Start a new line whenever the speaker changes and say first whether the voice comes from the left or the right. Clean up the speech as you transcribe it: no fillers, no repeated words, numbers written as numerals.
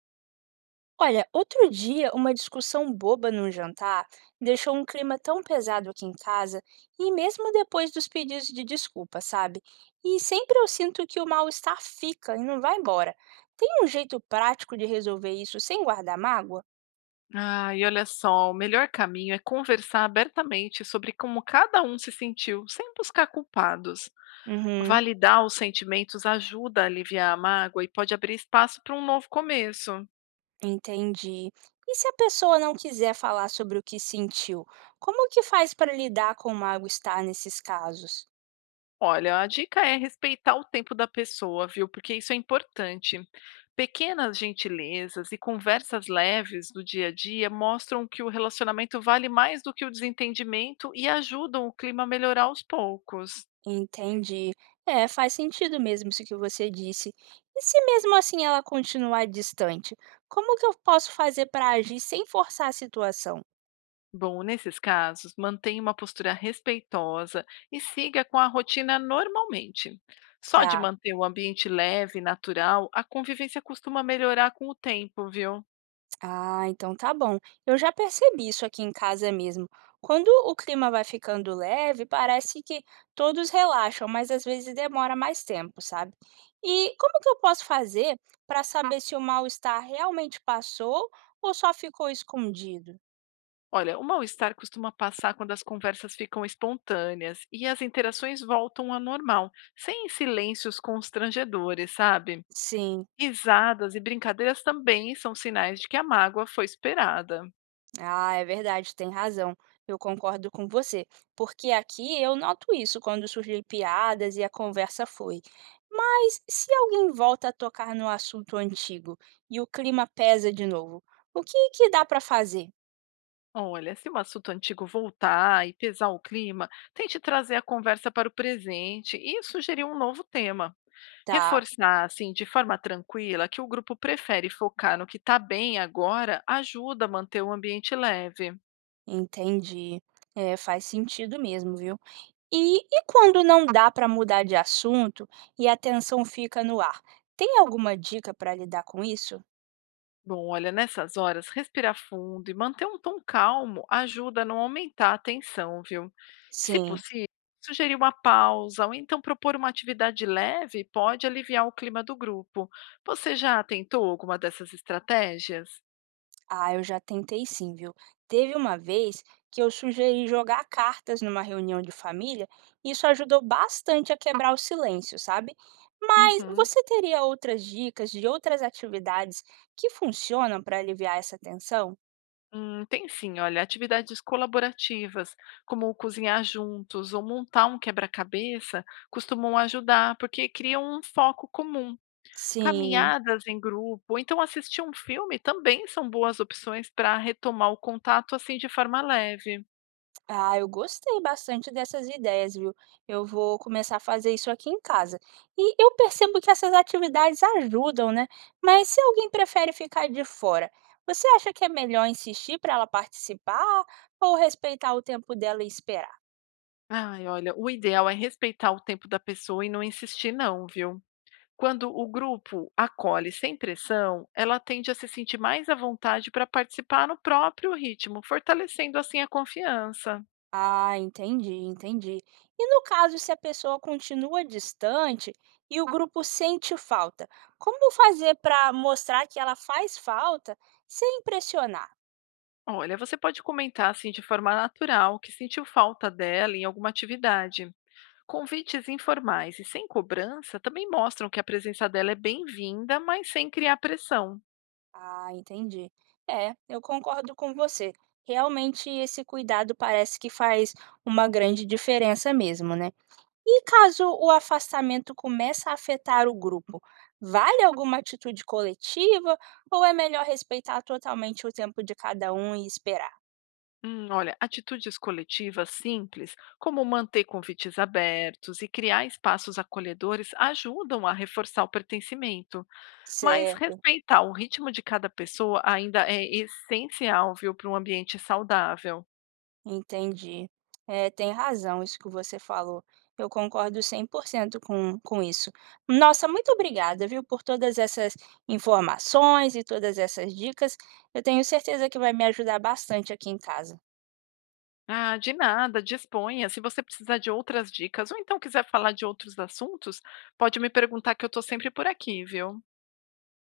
right: Olha, outro dia, uma discussão boba num jantar deixou um clima tão pesado aqui em casa, e mesmo depois dos pedidos de desculpa, sabe? E sempre eu sinto que o mal-estar fica e não vai embora. Tem um jeito prático de resolver isso sem guardar mágoa?
left: Ah, e olha só, o melhor caminho é conversar abertamente sobre como cada um se sentiu, sem buscar culpados.
right: Uhum,
left: Validar os sentimentos ajuda a aliviar a mágoa e pode abrir espaço para um novo começo.
right: entendi. E se a pessoa não quiser falar sobre o que sentiu, como que faz para lidar com o mal-estar nesses casos?
left: Olha, a dica é respeitar o tempo da pessoa, viu? Porque isso é importante. Pequenas gentilezas e conversas leves do dia a dia mostram que o relacionamento vale mais do que o desentendimento e ajudam o clima a melhorar aos poucos.
right: Entendi. É, faz sentido mesmo isso que você disse. E se mesmo assim ela continuar distante, como que eu posso fazer para agir sem forçar a situação?
left: Bom, nesses casos, mantenha uma postura respeitosa e siga com a rotina normalmente. Só de
right: Tá.
left: manter o ambiente leve e natural, a convivência costuma melhorar com o tempo, viu?
right: Ah, então tá bom. Eu já percebi isso aqui em casa mesmo. Quando o clima vai ficando leve, parece que todos relaxam, mas às vezes demora mais tempo, sabe? E como que eu posso fazer para saber se o mal-estar realmente passou ou só ficou escondido?
left: Olha, o mal-estar costuma passar quando as conversas ficam espontâneas e as interações voltam ao normal, sem silêncios constrangedores, sabe?
right: Sim.
left: Risadas e brincadeiras também são sinais de que a mágoa foi esperada.
right: Ah, é verdade, tem razão. Eu concordo com você, porque aqui eu noto isso quando surgem piadas e a conversa foi. Mas se alguém volta a tocar no assunto antigo e o clima pesa de novo, o que que dá para fazer?
left: Olha, se um assunto antigo voltar e pesar o clima, tente trazer a conversa para o presente e sugerir um novo tema.
right: Tá,
left: Reforçar, assim, de forma tranquila, que o grupo prefere focar no que está bem agora ajuda a manter o ambiente leve.
right: entendi. É, faz sentido mesmo, viu? E quando não dá para mudar de assunto e a tensão fica no ar, tem alguma dica para lidar com isso?
left: Bom, olha, nessas horas, respirar fundo e manter um tom calmo ajuda a não aumentar a tensão, viu? Se
right: Sim.
left: possível, sugerir uma pausa ou então propor uma atividade leve pode aliviar o clima do grupo. Você já tentou alguma dessas estratégias?
right: Ah, eu já tentei sim, viu? Teve uma vez que eu sugeri jogar cartas numa reunião de família, e isso ajudou bastante a quebrar o silêncio, sabe? Mas
left: Uhum.
right: você teria outras dicas de outras atividades que funcionam para aliviar essa tensão?
left: Tem sim, olha, atividades colaborativas, como cozinhar juntos ou montar um quebra-cabeça, costumam ajudar, porque criam um foco comum.
right: Sim.
left: Caminhadas em grupo, ou então assistir um filme também são boas opções para retomar o contato, assim, de forma leve.
right: Ah, eu gostei bastante dessas ideias, viu? Eu vou começar a fazer isso aqui em casa. E eu percebo que essas atividades ajudam, né? Mas se alguém prefere ficar de fora, você acha que é melhor insistir para ela participar ou respeitar o tempo dela e esperar?
left: Ai, olha, o ideal é respeitar o tempo da pessoa e não insistir não, viu? Quando o grupo acolhe sem pressão, ela tende a se sentir mais à vontade para participar no próprio ritmo, fortalecendo assim a confiança.
right: Ah, entendi, entendi. E no caso, se a pessoa continua distante e o grupo sente falta, como fazer para mostrar que ela faz falta sem impressionar?
left: Olha, você pode comentar assim de forma natural que sentiu falta dela em alguma atividade. Convites informais e sem cobrança também mostram que a presença dela é bem-vinda, mas sem criar pressão.
right: Ah, entendi. É, eu concordo com você. Realmente, esse cuidado parece que faz uma grande diferença mesmo, né? E caso o afastamento começa a afetar o grupo, vale alguma atitude coletiva ou é melhor respeitar totalmente o tempo de cada um e esperar?
left: Olha, atitudes coletivas simples, como manter convites abertos e criar espaços acolhedores, ajudam a reforçar o pertencimento. Mas
right: Certo.
left: respeitar o ritmo de cada pessoa ainda é essencial, viu, para um ambiente saudável.
right: Entendi. É, tem razão isso que você falou. Eu concordo 100% com isso. Nossa, muito obrigada, viu, por todas essas informações e todas essas dicas. Eu tenho certeza que vai me ajudar bastante aqui em casa.
left: Ah, de nada, disponha. Se você precisar de outras dicas ou então quiser falar de outros assuntos, pode me perguntar que eu estou sempre por aqui, viu?